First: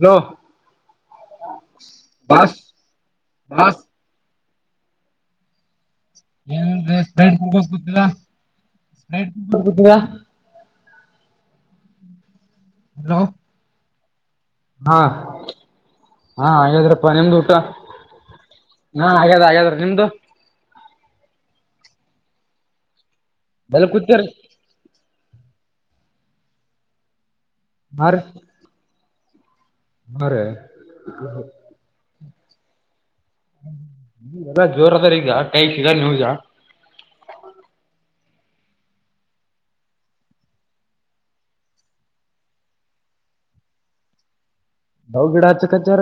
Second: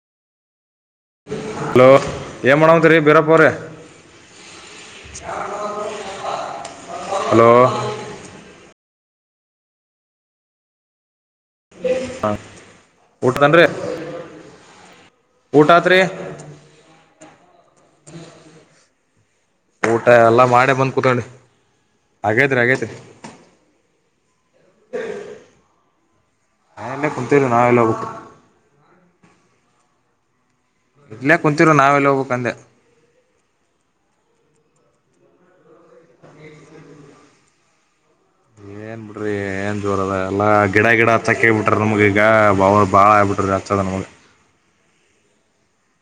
ನ. ಹಲೋ ಏ ಮಾಡಣಂತ ರೀ ಬೀರಪ್ಪರೆ. ಬಾಸ್ ಹ. ಏನ ಬೇಡ್ ಮುಗೋಗ ಗೊತ್ತಿಲ್ಲಾ ತಿಯಾ ಹಾ ಊಟದನ್ರಿ ಹಾ ಊಟ ಆತ್ರಿ ಹಾ ಹಾಗಾದ್ರಪ್ಪ ನಿಮ್ದು ಊಟ ನಾ ಹಾಗಾದ ಹಾಗಾದ್ರ ಊಟ ನಿಮ್ದು ಹಾಗೇತ್ರಿ ಹಾಗಗೇತ್ರಿ ಭಲ ಕುತ್ತೇರಿ ಹಾ ಎಲ್ಲ ಕು ತ್ತಿಲ್ಲ ನಾವಲ್ಲೋ ಬೇಕು ಹ ರೀ ಇಲ್ಲೇ ಕುಂತಿರು ನಾವ್ ಎಲ್ಲ ಹೋಬೇ ಕಂದೆ ಎಲ್ಲ ಜೋರದಾರ ಈಗ ಕೈ ಸಿಗ ನೀವುಜ ಏನ್ ಬಿಡ್ರಿ ಏನ್ ಜೋರ ಅದ ಎಲ್ಲಾ ಗಿಡ ಗಿಡ ಹಚ್ಚಕ್ಕೆ ಹೇಳ್ ಬಿಟ್ರ ನಮ್ಗ್ ಈಗ ಬ ಬಾಳ ಆಗಬಿಟ್ರಿ ಹಚ್ಚದ ನಮ್ಗ ಅವ್ರ್ ಗಿಡ ಹಚ್ಚಕಚ್ಚಾರ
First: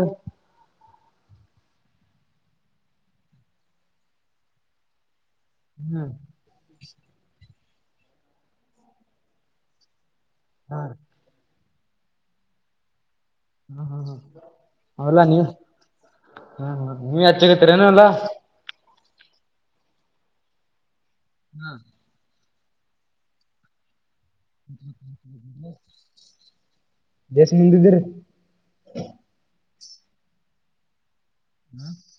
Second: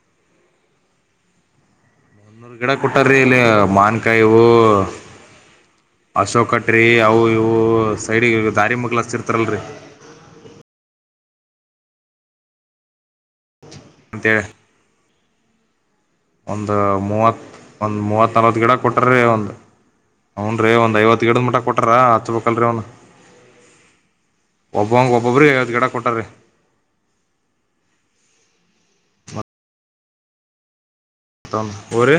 ಇನ್ನೂರು ಗಿಡ ಕೊಟ್ಟಾರೀ ಇಲ್ಲಿ ಮಾವಿನಕವು ಹ್ಮ್ ಅಶೋಕಟ ರೀ ಅವು ಇವ್ ಊ ಅ ಸೈಡಿಗೆ ದಾರಿ ಮಗ್ಲ ಹಚ್ಚಿರ್ತಾರಲ್ರಿ ಹ್ಮ್ ಹ್ಮ್ ಹ್ಮ್ ಹ್ಮ್ ಅಂತೇಳಿ ಅವಲ್ಲಾ ನೀವ್ ಹಾ ಒಂದು ಹಾ ನೀವ್ ಮೂವತ್ ಹಚ್ಚಗತ್ತೀರೇನ ಒಂದು ಅಲ್ಲಾ ಮೂವತ್ ನಲ್ವತ್ ಗಿಡ ಕೊಟ್ರೀ ಒಂದ್ ಹ್ನ್ ರೀ ಒಂದ್ ಐವತ್ ಗಿಡದ್ ಮಟ್ಟ ಕೊಟಾರ ಅಚ್ಬೇಕ್ ಕಲ್ರಿ ಅವ್ನ ಒಬ್ಬಂಗ ಒಬ್ಬೊಬ್ರಿ ಐವತ್ ಗಿಡ ಕೊಟ್ಟಾರ್ರಿ ದೇಶ್ ಮುಂದಿದಿರಿ [unintelligible] ಹ್ಮ ಹೋರಿ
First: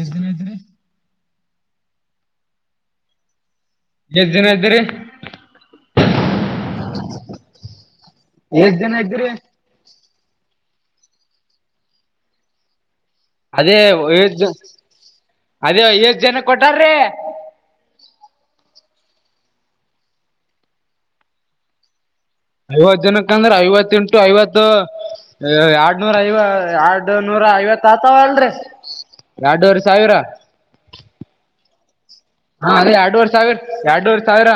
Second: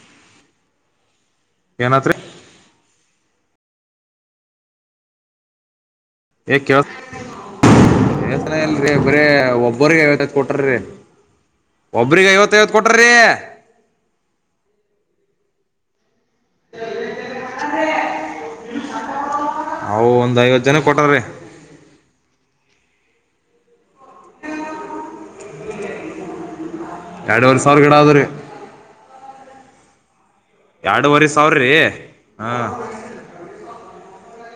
ಎಷ್ಟ ದಿನ ಇದ್ರೀ ಏನಾತ್ರಿ ಎಷ್ಟ್ ಜನ ಇದ್ದೀರಿ ಯೆ ಕೇಳ್ಸ್ ಯಸನ ಎಷ್ಟ್ ಇಲ್ರಿ ಜನ ಬರೀ ಇದ್ದೀರಿ ಒಬ್ಬರಿಗೆ ಐವತ್ತ್ ಕೊಟ್ರೀ ಒಬ್ಬ್ರಿಗೆ ಐವತ್ತು ಐವತ್ತು ಕೊಟ್ ಅದೇ ಏಟ್ ಜನ್ ಅದೇ ಐವತ್ತ್ ಜನ ಕೊಟ್ಟಾರೀ ಹವು ಒಂದ್ ಐವತ್ತು ಜನ ಕೊಟಾರ್ರೀ ಐವತ್ ಜನಕ್ಕ ಅಂದ್ರೆ ಐವತ್ ಇಂಟು ಐವತ್ತು ಎರಡ್ನೂರ ಐವ ಎರ್ಡು ನೂರ ಎರಡುವರೆ ಸಾವಿರ ಐವತ್ ಗಿಡ ಅದ್ರಿ ಆತಾವಲ್ರಿ ಎರಡುವರೆ ಸಾವಿರ ಎರಡುವರೆ ಸಾವಿರ್ರೀ ಹಾ ಸಾವ್ರ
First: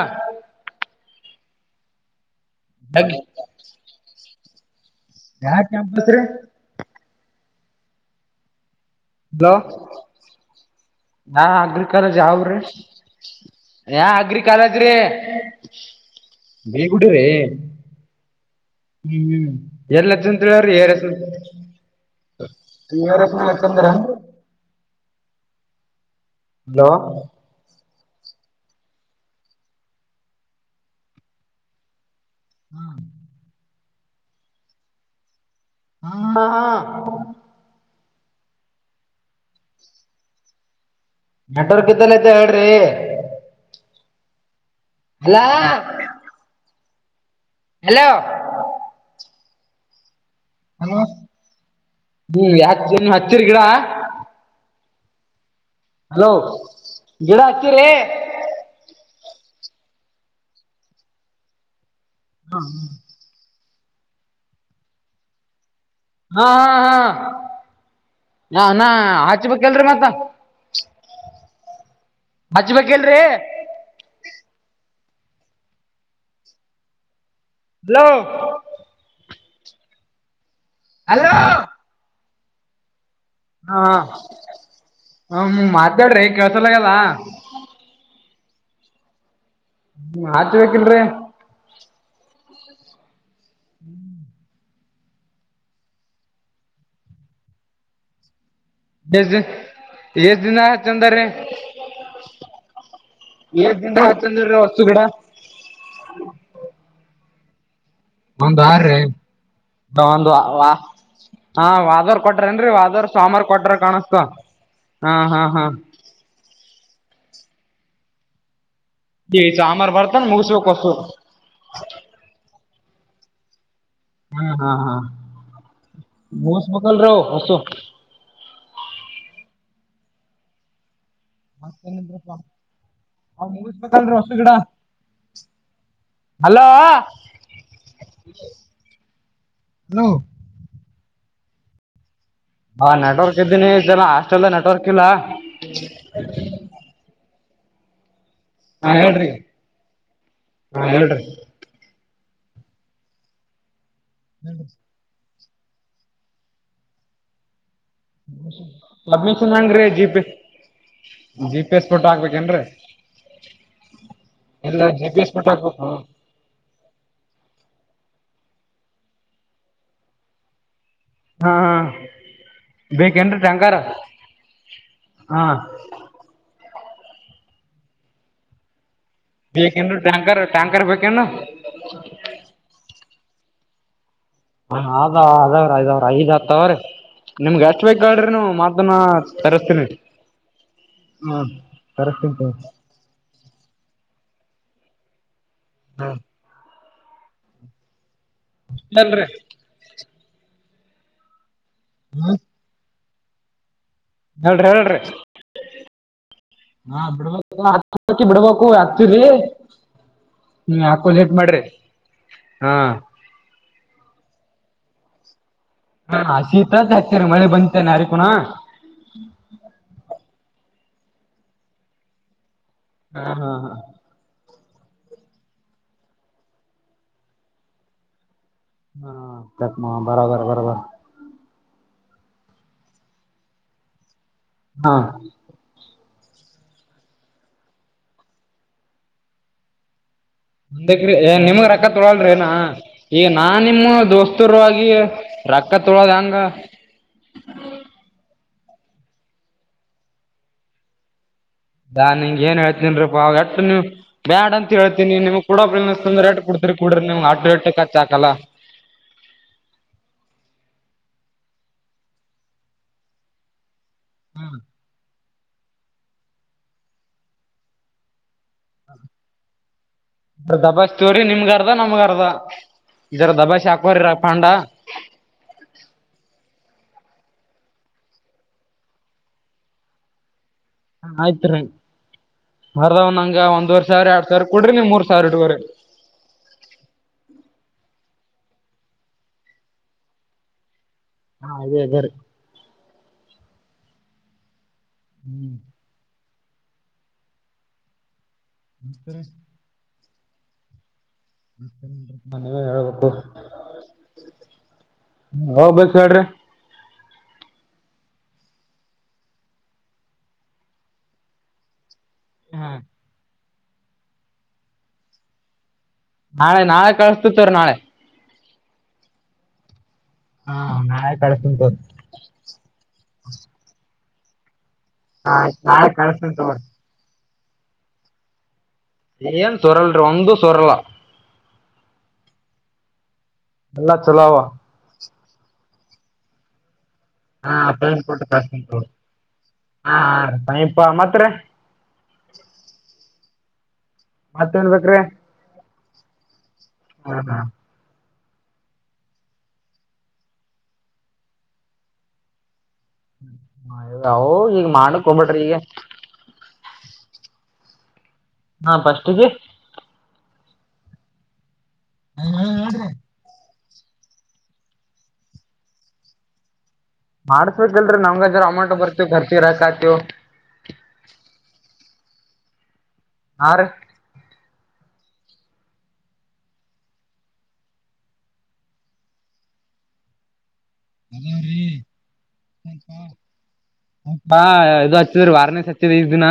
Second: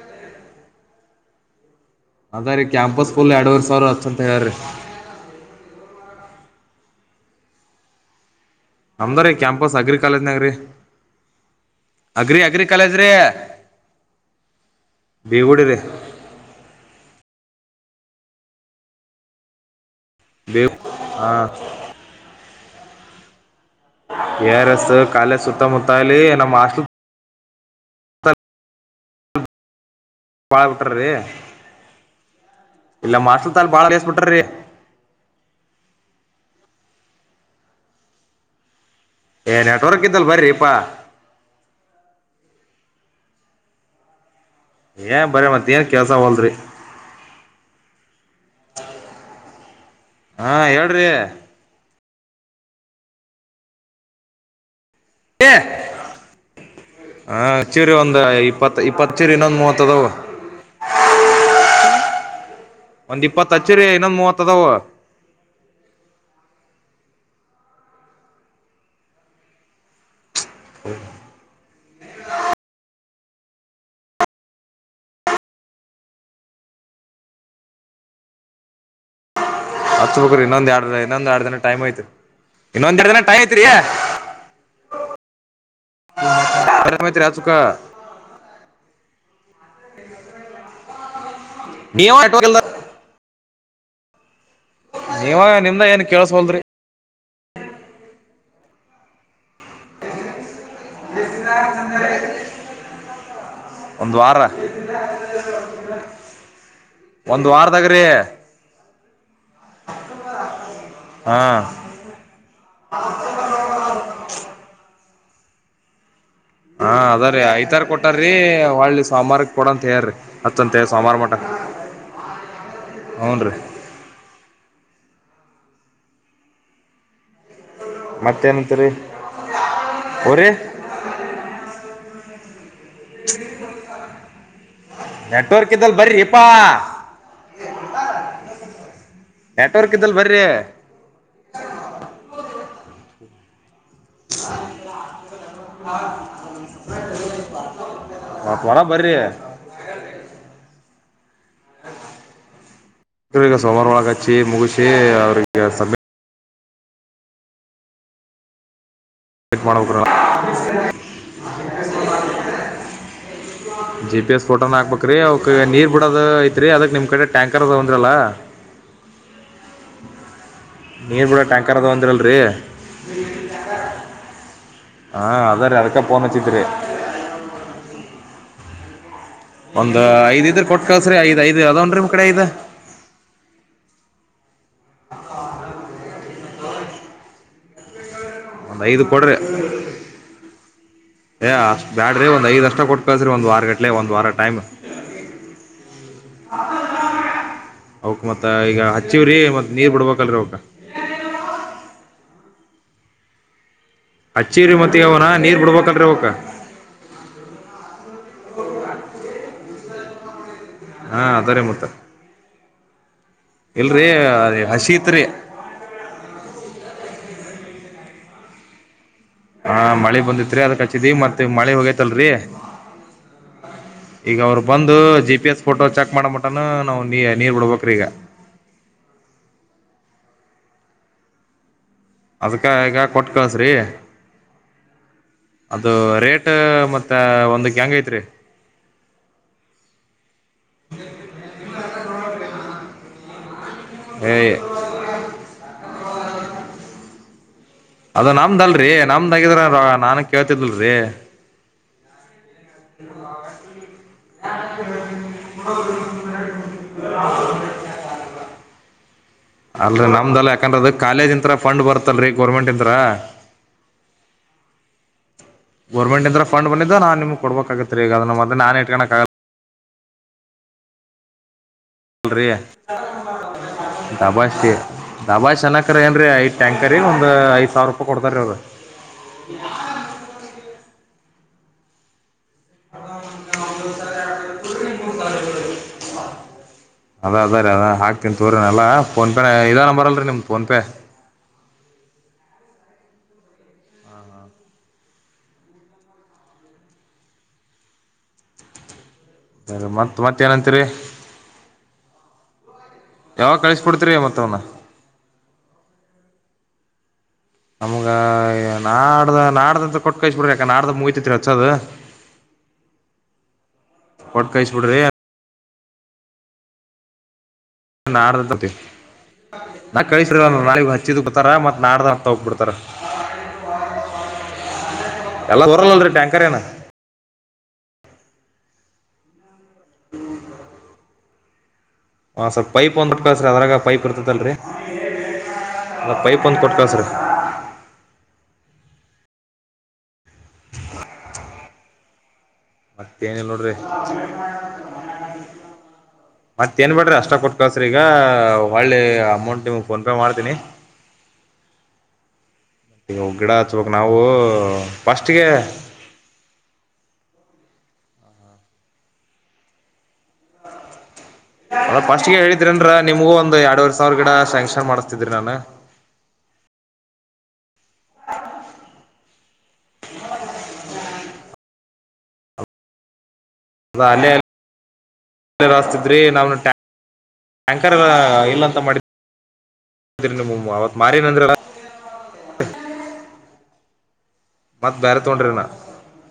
ಹದ ರೀ ಕ್ಯಾಂಪಸ್ಫುಲ್ ಎರಡುವರೆ ಸಾವ್ರ ಹಚ್ಚನ್ ಆರಿ ಯಾವ ಕ್ಯಾಂಪಸ್ ರೀ ನಮ್ದ ರೀ ಹಲೋ ಕ್ಯಾಂಪಸ್ ಅಗ್ರಿ ಕಾಲೇಜ್ನಾಗ ರೀ ಯ ಅಗ್ರಿ ಕಾಲೇಜ್ ಅಗ್ರಿ ಅವ್ರೀ ಅಗ್ರಿ ಕಾಲೇಜ್ ರೀ ಯ ಅಗ್ರಿ ಕಾಲೇಜ್ರೀಡ ಬೇಗುಡಿ ರೀ ಹ್ಮ್ ಹ್ಮ ಎಲ್ಲ ಜತ್ ಅವಿ ಬೇವು ಹೆಸ ಹಾ ತಿ ಯ ರಸ್ ಕಾಲ ಸುತ್ತಮುತ್ತಲ್ಲ ಪ್ಲ ಹಲೋ [unintelligible] ಬಾಳ ಬಿಟ್ರ್ರೀ ಇಲ್ಲ ಮಾರ್ಷಲ್ ತಾಲ್ ಬಾಳ ಬಿಡ್ರಿ ಹಮ್ಮಾ ಏ ನೆಟ್ವರ್ಕ್ ಇದ್ದಲ್ ಬರಿಪಾ ನೆಟ್ವರ್ಕ್ ಇತ್ತಲ ಐತೆ ಹೇಳ್ರಿ ಏ ಬರ ಹಲೋ ಮತ್ತ ಏನ್ ಕೆಲ್ಸ ಹೋಲ್ರಿ ಹಲೋ ಹಾ ಹೇಳ್ರಿ ಹ್ಮ್ ಯಾತ್ ಜನ್ ಹತ್ತಿರ್ ಗಿಡ ಹಲೋ ಹ ಗಿಡ ಹಚ್ಚಿರಿ ಚೀರಿ ಒಂದು ಇಪ್ಪತ್ತು ಇಪ್ಪತ್ ಚೀರಿ ಇನ್ನೊಂದು ಮೂ ಮತ್ತದ ಹ್ಮ ಹಚ್ಚಿರಿ ಇನ್ನು ಒಂದು ಮೂವತ್ತ ಅದಾವ ಹಾ ಹಾ ಹಾ ನ ನ ಹಚ್ಚಬೇಕಿಲ್ಲರಿ ಮತ್ತ ಹಚ್ಚಬೇಕಿಲ್ ರೀ ಹಲೋ ಹಚ್ ಬೇಕ್ರಿ ಇನ್ನೊಂದು ಎರಡು ಇನ್ನೊಂದು ಹಲೋ ಎಡು ದಿನ ಟೈಮ್ ಐ ತಿ ಇನ್ನೊಂದೆಡು ದಿನ ಟೈಮ್ ಐತ್ರಿ ಹಾ ಹ ಮಾತಾಡ್ರಿ ಕೇಳ್ಸಲಗಲ್ಲ ಐತ್ರಿ ಹಚ್ಚುಕ ಹ್ಮ ಹಚ್ಬೇಕ್ ಇಲ್ರಿ ನೀ ನೀವಾಗ ನಿಮ್ದ ಏನ್ ಕೆಳಸವಲ್ಡುರಿ ಎಷ್ಟ್ದ ಎಷ್ಟ ದಿನ. ಹಚ್ಚಂದಾರಿ ಎಷ್ಟ ದಿನ ಒಂದು ವಾರ ಹಚ್ಚಂದ್ರಿ ಹೊಸ್ತು ಗಿಡ ಒಂದು ವಾರ. ಒ ಒ ಹಾ ಹ ವಾದವರ್ ಕೊಟ್ರನ್ೀ ವಾದವರ್ ಸೋಮಾರ ಕೊಟ್ರ ಕಾಣಸ್ತ. ಹಾ ಹಾ ಹಾ. ಹಾ ಅದ್ರೀ ಐ್ತಾರ ಕೊಟಾರ್ರೀ. ಹಳ್ಳಿ ಸಂಬಾರ ಈ ಕೊಡಂತ ಸಾಮಾರ್ ಹೇಳಾರಿ ಬರ್ತಾನ ಮುಗಿಸ್ಬೇಕ್ ಹತ್ತಂತ ಹೊಸು ಸಂಬಾರು ಮಟ. ಹೂನ್. ಹಾ ಹಾ ಹಾ ಮ ಸ ಮಕಲ್ ರ ಅಸು. ಮತ್ತೇನಂತರಿೀ ಅವರೇ. ಹತ್ತ. ನೆಟ್ವರ್ಕ್ ಇದಲ್ ಬರ್ರಿ ಇಪ್ಪಾ ಹಲೋ ನೆಟ್ವರ್ ಹಲೋ ಇದಲ್ ಬರ್ರಿ. ಹ ಹಾ ನೆಟ್ವರ್ಕ್ ಇದ್ದೀನಿ. ಇದೆಲ್ಲ ಹಾಸ್ಟೆಲ್ ನೆಟ್ವರ್ಕ್ ಇಲ್ಲ. ಬತ. ಹಾ ಹೇಳ್ರಿ ಹಾ ಹೇಳ್ರಿ. ಗ ಸೋಮಾರ ಒಳ. ಗಚಿ ಮುಗಸಿ ಅವರು ಯ ಸಮ ಹ್ಮ್ಮ ಚ ಮಾಡ್ಬೇಕ ಜಿ ಪಿ ಎಸ್ ಫೋಟೋ ಹಾಕ್ಬೇಕೇನ್ರಿ ಜಿ ಪಿ ಎಸ್ ಫೋಟೋನ ಎಲ್ಲ ಜಿ ಹಾಕ್ಬೇಕ್ರಿ ಪಿ ಎಸ್ ಅವಕ್ ಕೊಟ್ಟು ಹಾಕ್ಬೇಕು ನೀರ್ ಬಿಡೋದ ಐತ್ರಿ ಅದಕ್ ನಿಮ್ ಕಡೆ ಟ್ಯಾಂಕರ್ ಅದಂದ್ರಲ್ಲ ನೀರ್ ಕೂಡ ಹಾ ಹಾ ಟ್ಯಾಂಕರ್ ಅದ ಒಂದಿರಲ್ರಿ ಬೇಕೇನ್ರಿ ಟ್ಯಾಂಕರ್ ಹ ಹಾ ಅದ್ರೀ ಅದಕ್ಕ ಪೋನ್ಚ್ಚಿತ್ರಿ ಒಂದ್ ಬೇಕೇನ್ರಿ ಟ್ಯಾಂಕರ್ ಐದ್ ಇದ್ರ ಕೊಟ್ ಟ್ಯಾಂಕರ್ ಕಲ್ಸ್ರಿ ಬೇಕೇನು ಐದ್ ಐದ್ ಅದನ್್ರೀ ನಿಮ್ ಕಡೆ ಐದ ಹ ಅದ ಅಾವ್ರಐದಾವ್ರ ಐದ. ್ರೀ ನಿಮ್ಗೆ ಅಷ್ಟ ಬೇಕಾ್ರಿ ಒಂದ್ ಐದು ಕೊಡ್ರಿ ಹ್ಮ ಏ ಅಷ್ಟ ಬ್ಯಾಡ್ರಿ ಒಂದ್ ಹ್ಮ ಐದ್ ಅಷ್ಟ ಕೊಟ್ಟು ಕಳ್ಸ್ರಿ ಒಂದ್ ವಾರ ಗಂಲೆ ಒಂದ್ ವಾರ ಟೈಮ್ ಹ ಅವಕೆ ಮತ್ತೆ ಈಗ ಅಲ್ರಿ ಹಚ್ಚಿವ್ರೀ ಮತ್ತೆ ನೀರ್ ಬಿಡ್ಬೇಕಲ್ರರಿ ಅವ್ಕ ಹ ಹ್ಮ ಹೇಳ್ರಿ ಹಚ್ಚಿವ್ರಿ ಮತ್ ಹೇಳ್ರಿ ಅವನ ನೀರ್ ಬಿಡ್ಬೇಕಲ್ರಿ ಅವಕ ಹಾ ಬಿಡ್ಬೇಕಿ ಬಿಡ್ಬೇಕು ಹಾಕ್ತ್ರಿ ನೀ್ಮ ಹಾಕೋ ಹಾ ಹಟ್ ಮಾಡ್ರಿ ಅದರಿ ಮತ್ತ ಹಾ. ಇಲ್ರಿ ಅ ಹಸಿ ತ್ರಿ. ಹಾ ಶೀತತ್ ಹಾಕ್ತೇರಿ ಮಳಿ ಬಂತೇನೆ ಅರಿಕುನ. ಹಾ ಮಳೆ ಬಂದಿತ್ರಿ ಅದಕ್ಕ ಮತ್ತೆ ಮಳೆ ಹೋಗೇತಲ್ರರಿ ಹಾ ಹಾ ಹಾ ಬಂದು G P S photo check ಮಾಡ ಮಟಾನ ನಾವು ನೀ ನೀರ್ ಬಿಡ್ಬೇಕ್ರೀ ಈಗ ಹಾ ಚತ್ ಬರಬರ ಬರಬರ ಅದಕ್ಕೆ ಈಗ ಕೊಟ್ ಕಳ್ಸ್ರಿ. ಹಾ ಅದು ರೇಟ್ ಮತ್ತೆ ಒಂದಕ್ಕ ಹೆಂಗ್ ಐತ್ರಿ. ನಿಮಗ ರಾ ತೊಳಳ್ರ ಏನ ಈಗ ನಾ ನಿಮ್ಮ ಏಯ್ ದೋಸ್ತರು ಆಗಿ ರೊಕ್ಕ ತೊಳೋದ ಹೆಂಗ [inaudible] ಅದ ನಮ್ದಲ್ರರಿ ನಮ್ದಗಿದ್ರ ನಾನನ್ ಕೇಳ್ತಿದಲ್ರರಿ ದಾನ [unintelligible] ಬ್ಯಾಡ ಅಂತ ಹೇಳ್ತೀನಿ ನಿಮ್ಗ್ ಕೂಡ ಅನ್ಸ್ತಂದ್ರೆ ರೇಟ್ ಕೊಡ್ತರಿ ಕೂಡ್ರಿ ನಿಮ್ ಆಟೋ ರೇಟ್ ಕಚ್ಚ ಹಾಕಲ್ಲ ಅಲ್ ನಮ್ದಲ್ಲ ಯಾಕಂದ್ರೆ ಅದು ಕಾಲೇಜ್ ಇಂತ ಅತ್ರ ಫಂಡ್ ಬರ್ತಲ್ರರಿ ಗೋರ್ಮೆಂಟ್ ಇಂದ್ರ ಗೋರ್ಮೆಂಟ್ಂದ ಫಂಡ್ ಬಿದ್ದೆ ನಾನ್ ನಿಮ್ ಕೊಬೇಕಾಗತ್ತತ್ರಿ ಈಗದ ಮತ್ತೆ ನನ್ ಇಟ್ಕ ಆಗಲ್ಲ. ದಬಾಸ್ತೀವ್ರರಿ ನಿಮ್ಗ ಅರ್ಧ ನಮ್ಗ ಅರ್ಧ ಲ್ರಿ ಇದರ ದಬಾಸಿ ಹಾಕೋರಿ ಪಾಂಡ ದಬಾಸಿ ದಬಾಸಿ ಅನ್ನಕರೇ ಏನ್ರಿ ಐಟ್ಯಾಂಕ್ ಕರಿ ಒಂದ್ ಐದ್ ಸಾವಿರ ರೂಪಾಯಿ ಕೊಡ್ತಾರ ಅವದ ಆಯ್ತ್ ರೀ ಹ ದಾವ ನಂಗ ಒಂದ್ವರ್ ಸಾವಿರ ಎರಡ್ ಸಾವಿರ ಕೊಡ್ರಿ ನೀವ ಮೂರ್ ಸಾವಿರ ಇಟ್ಕೋರಿ. ಕಿ ತೋರಿನಲ್ಲ ಫೋನ್ ಪೇ ಇದೇ ನಂಬರಲ್ಲರಿ ನಿಮ್ಮ್ದ ಫೋನ್ಪೇ. ಹಾ ಇದೆ ಇದೇರಿ. ಹ್ಮ್. ನಮಸ್ಕಾರ. ಸರಿ ಮತ್ತ್ ಮತ್ತ ಏನಂತೀರಿ. ನೀವ ಹೇಳಬೇಕ. ಯಾವಾಗ ಕಳಿಸಕೋಡ್ತರಿ ಮತ್ತವನ್ನ ಹೋಗ್ಬೇಕು ಹೇಳ್ರಿ. ನಮ್ಗ ನಾಡ್ದ ನಾಡ್ದಂತ ಕೊಟ್ ಕಿಸ ಬಿಡ್ರಿ ಯಾಕ ನಾಡ್ದ ಮುಗತಿತ್ರಿ ಹಚ್ಚದ. ಹಾ ಕೊಟ್ ಕಾಯಸ್ಬಿಡ್ರಿ ನಾಳೆ ನಾಳೆ ಕಳಸ್ತತ್ವ ನಾಳೆ ನಾಡ [unintelligible] ನಾ ಕಳಸ ಹಾ ನಾಳಗ್ ನಾಳೆ ಹಚ್ಚಿದ್ ಬಿತ ಕಳಸ್ತನ್ ತೋರಿ ಮತ್ ನಡ್ದ ಹಂತ ಹೋಗ್ಬ ಬಿಡ್ತಾರ. ಹಾ [unintelligible] ಎಲ್ಲ ನಾಳೆ ರಲ್ಲಲ್ರಿ ಕಳಸ್ತನ್ ಟ್ಯಾಂಕರ್ ಏನ ತೋರಿ ಇದೇನ್ ಸುರಲ್ ಒಂದು ಸೋರಲಾ ಹ ಸರ್ ಪೈಪ್ ಒಂದ್ಟ್ ಕಳಸ್ರೀ ಅದ್ರಾಗ ಎಲ್ಲಾ ಪೈಪ್ ಚಲೋ ಅವ ಇರ್ತತಿಲ್ರಿ ಅಲ್ಲ ಪೈಪ್ ಒಂದ್ ಕೊಟ್ಕಳಸ್ರರಿ ಹಾ ಹ ಅಪ್ಪ ಮಾತ್ರ [unintelligible] [inaudible] ಏನಿಲ್ಲ ನೋಡ್ರಿ ಬೇಕ್ರಿ ಮತ್ತೇಏನ್ಬೇಡ್ರಿ ಹಾ ಅಷ್ಟ ಹಾ ಕೊಟ್ ಕಳಸ್ರಿ ಈಗ ಒಳ್ಳೆ ಅಮೌಂಟ್ ನಿಮ್ ಫೋನ್ ಪೇ ಮಾಡ್ತೀನಿ ಮತ್ತ ಈಗ ಗಿಡ ಹಚ್ಬಕ್ ನಾವು ಅವು ಈಗ ಮಾಡಕ್ ಹೋಗ್ಬೇಡ್ರಿ ಫಸ್ಟ್ಗೆ ಈಗ ಹಾ ಫಸ್ಟ್ ಗೆ ಹ ಒ ಫಸ್ಟ್ ಗೆ ಹೇಳಿದ್ರ ಅಂದ್ರ ನಿಮಗ ಒಂದು ಎ ಎರಡುವರ್ ಸಾವಿರ ಗಿಡ ಶಾಂಕ್ಷನ್ ಮಾಡಿಸತಿದ್ರಿ ನಾನು ಮಾಡ ಲ್ರಿ ನಮ್ಗೆಜರ ಅಮಂಟ ಬರ್ತವಿ ಖರ್ಚಿಗೆ ರೊಕ್ಕ ಆಗ್ತಿದ್ವು ಹಾ ರೀ ಅದ ಅಲ್ಲೇ ತಿದ್ರಿ ನಾವ್ ಟ್ಯಾಂಕರ್ ಇಲ್ಲಂತ ಮಾಡಿದ ಅವತ್ ಮಾರಿನಂದ್ರ ಹ್ಮ ಹಾ ಇದು ಹಚ್ಚಿದ್ರೀ ವಾರ್ನೆಸ್ ಹಚ್ಚದ ಈ ದಿನ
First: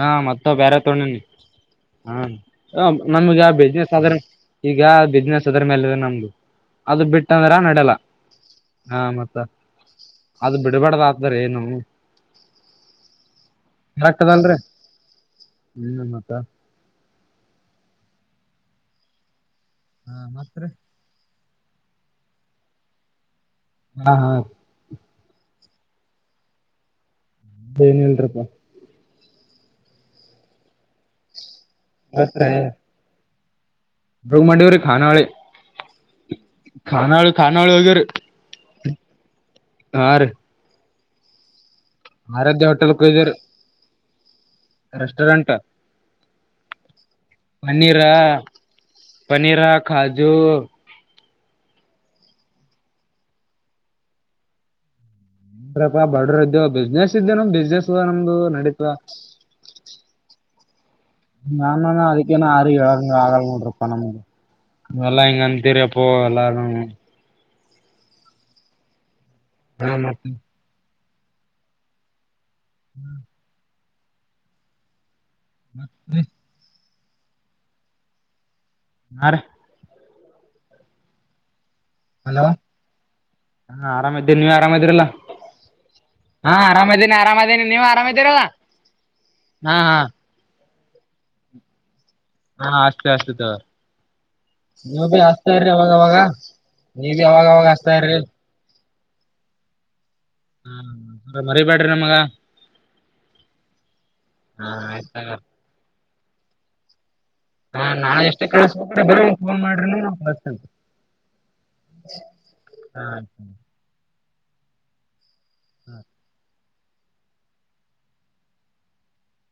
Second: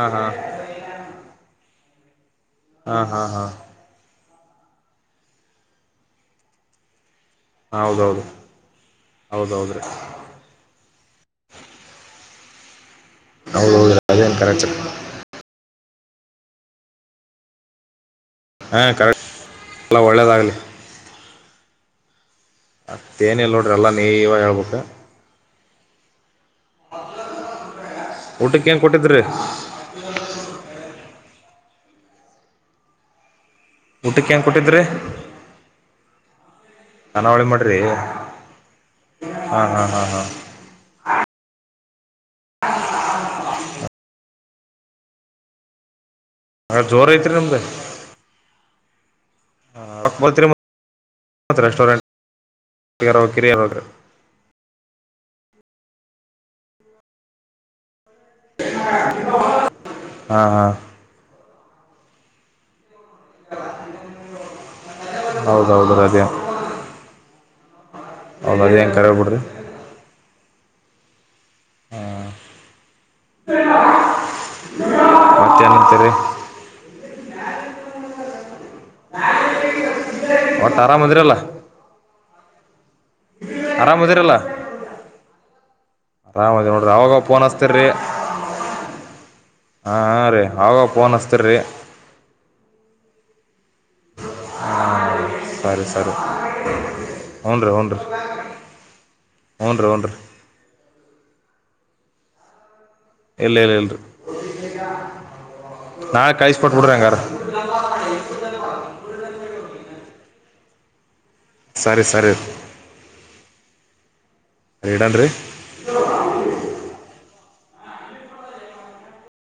ಹಾ ಮತ್ತ ಬೇರೆ ತೋೊಂಡನಿ ಹಾ ಹ ಹಾ ಹಾ ನಮ್ಗೆ ಹಾ ಯಾವ ಬಿಸಿನೆಸ್ ಅಂದ್ರ ಸಾಧಾರಣ ಈಗ ಬಿಸ್ನೆಸ್ ಅದ್ರ ಮೇಲೆ ನಮ್ದು ಅದು ಬಿಟ್ಟ ಅಂದ್ರ ನಡೆಲ್ಲ ಹೌದೌದು ಹಾ ಮತ್ತ ಹೌದೌದ್ರೀ ಅದು ಬಿಡಬೇಡ್ದಾಗತಾರೆ ಏನು ಅವಳ ಹೌದ ಕರೆಕ್ಟ್ ಅದೇನ್ ಅದಲ್ರಿ ಕರೆಕ್ಟರ್ ಹ್ಮ್ ಮತ್ತ ಹೇ ಕರೆಕ್ಟ್ ಎಲ್ಲ ಹಾ ಒಳ್ಳೆಯದಾಗಲಿ ಮತ್ರಿ ಮತ್ತೇಏನಲ್ಲ ನೋಡ ಅರೆಲ್ಲ ಹಾ ಹಾ ನೀವಾಗ ಹೇಳ್ಬೇಕೆ ಏನ್ ಇಲ್ರಿಪಾ ಹ ಊಟಕ್ಕೆ ಏನ್ ಕೊಟ್ಟಿದ್ರಿ [unintelligible] [unintelligible] ಊಟಕ್ಕೆ ಏನ್ ಕೊಟ್ಟಿದ್ರಿ [unintelligible] ಖಾನಾವಳಿ [inaudible] ಖಾನಾವಳಿ ಖಾನಾವಳಿ ಹೋಗೇರಿ ಹಾ ಹಾ ಹಾ ಹಾ ಆರಾಧ್ಯ ಹೋಟೆಲ್ಕ ಹೊಗೆರ್ರೀ ರೆಸ್ಟೋರೆಂಟ್ ಜೋರ್ ಐತ್ರಿ ನಮ್ದ ಪನೀರ ಕಾಜು ರೆಸ್ಟೋರೆಂಟ್ [unintelligible] [unintelligible] ಬಡ್ರ ಇದ್ದು ಬಿಸ್ನೆಸ್ ಇದ್ದೆ ನಮ್ಮ್ ಬಿಸ್ನೆಸ್ ನಮ್ದು ನಡೀತದ ಹಾ ಹಾ ನಾನಾನ ಅದಕ್ಕನು ಆರು [unintelligible] ಆಗಲ್ಲ ನೋಡ್ರಪ್ಪಾ ನಮ್ಗೆ ಎಲ್ಲಾ ಹಿಂಗೇ ಹೌದೌದ್ರೀ ಅಂತಿರಪ್ಪೋ ಎಂಗಂದು ಎಲ್ಲಾ ಅದು ಏನ್ ಕೇಳ್ಬೇಡ್ರಿ ಹಾ ಮತ್ತ ಹಾ ಹ್ಮ್ ಮತ್ತೇನಂತಾರೆ [unintelligible] ಒಟ್ಟಾ ಆರಾಮಿದಿರಲ್ಲ [unintelligible] ಹಾ ಆರಾಮದಿರಲ್ಲ ಆರಾಮ್ದೀನಿ ನೀವು ಆರಾಮೀರಲ್ಲ ಹಾ ಆರಾಮದಿ ನೋಡ್ರಿ ಆರಾಮ್ದೀನಿ ಅವಾಗ ಫೋನ್ ಆರಾಮ್ದೀನಿ ನೀವು ಹಚ್ತೀರಿ ಆರಾಮ್ದೀರಲ ಹಾ ಹಾ ಹಾಂ ಹಾಂ ರೀ ಅವಾಗ ಫೋನ್ ಹಚ್ಚೋತೀರಿ ಹಾ ಅಷ್ಟೇ ಅಷ್ಟೇ ನೀವು ಭೈ ಹಚ್ತಾ ಇರಿ ಸರಿ ಅವಾಗವಾಗ ಸರಿ [inaudible] ನೀವೇ ಅವಾಗಾಗ ಹಚ್ತಾ ಇರ್ರಿ ಹುಂ ರೀ ಹುಂ ರೀ ಹಾ ಮರಿಬ್ಯಾಡ್ರಿ ನಮಗ ಇಲ್ಲ ಇಲ್ಲ ಇಲ್ಲ ಹಾ ಆಯ್ತ್ ನಾ ಕೈಸಸ್ಪಟ್ಬ ಬಿಡ್ರಂಗಾರ ಹಾ ನಾಳೆ ಎಷ್ಟೇ [unintelligible] ಫೋನ್ ಮಾಡ್ರಿ ಬರ್ತೀನಿ ಸರಿ ಹಾ ಇಡನ್ರಿ [unintelligible]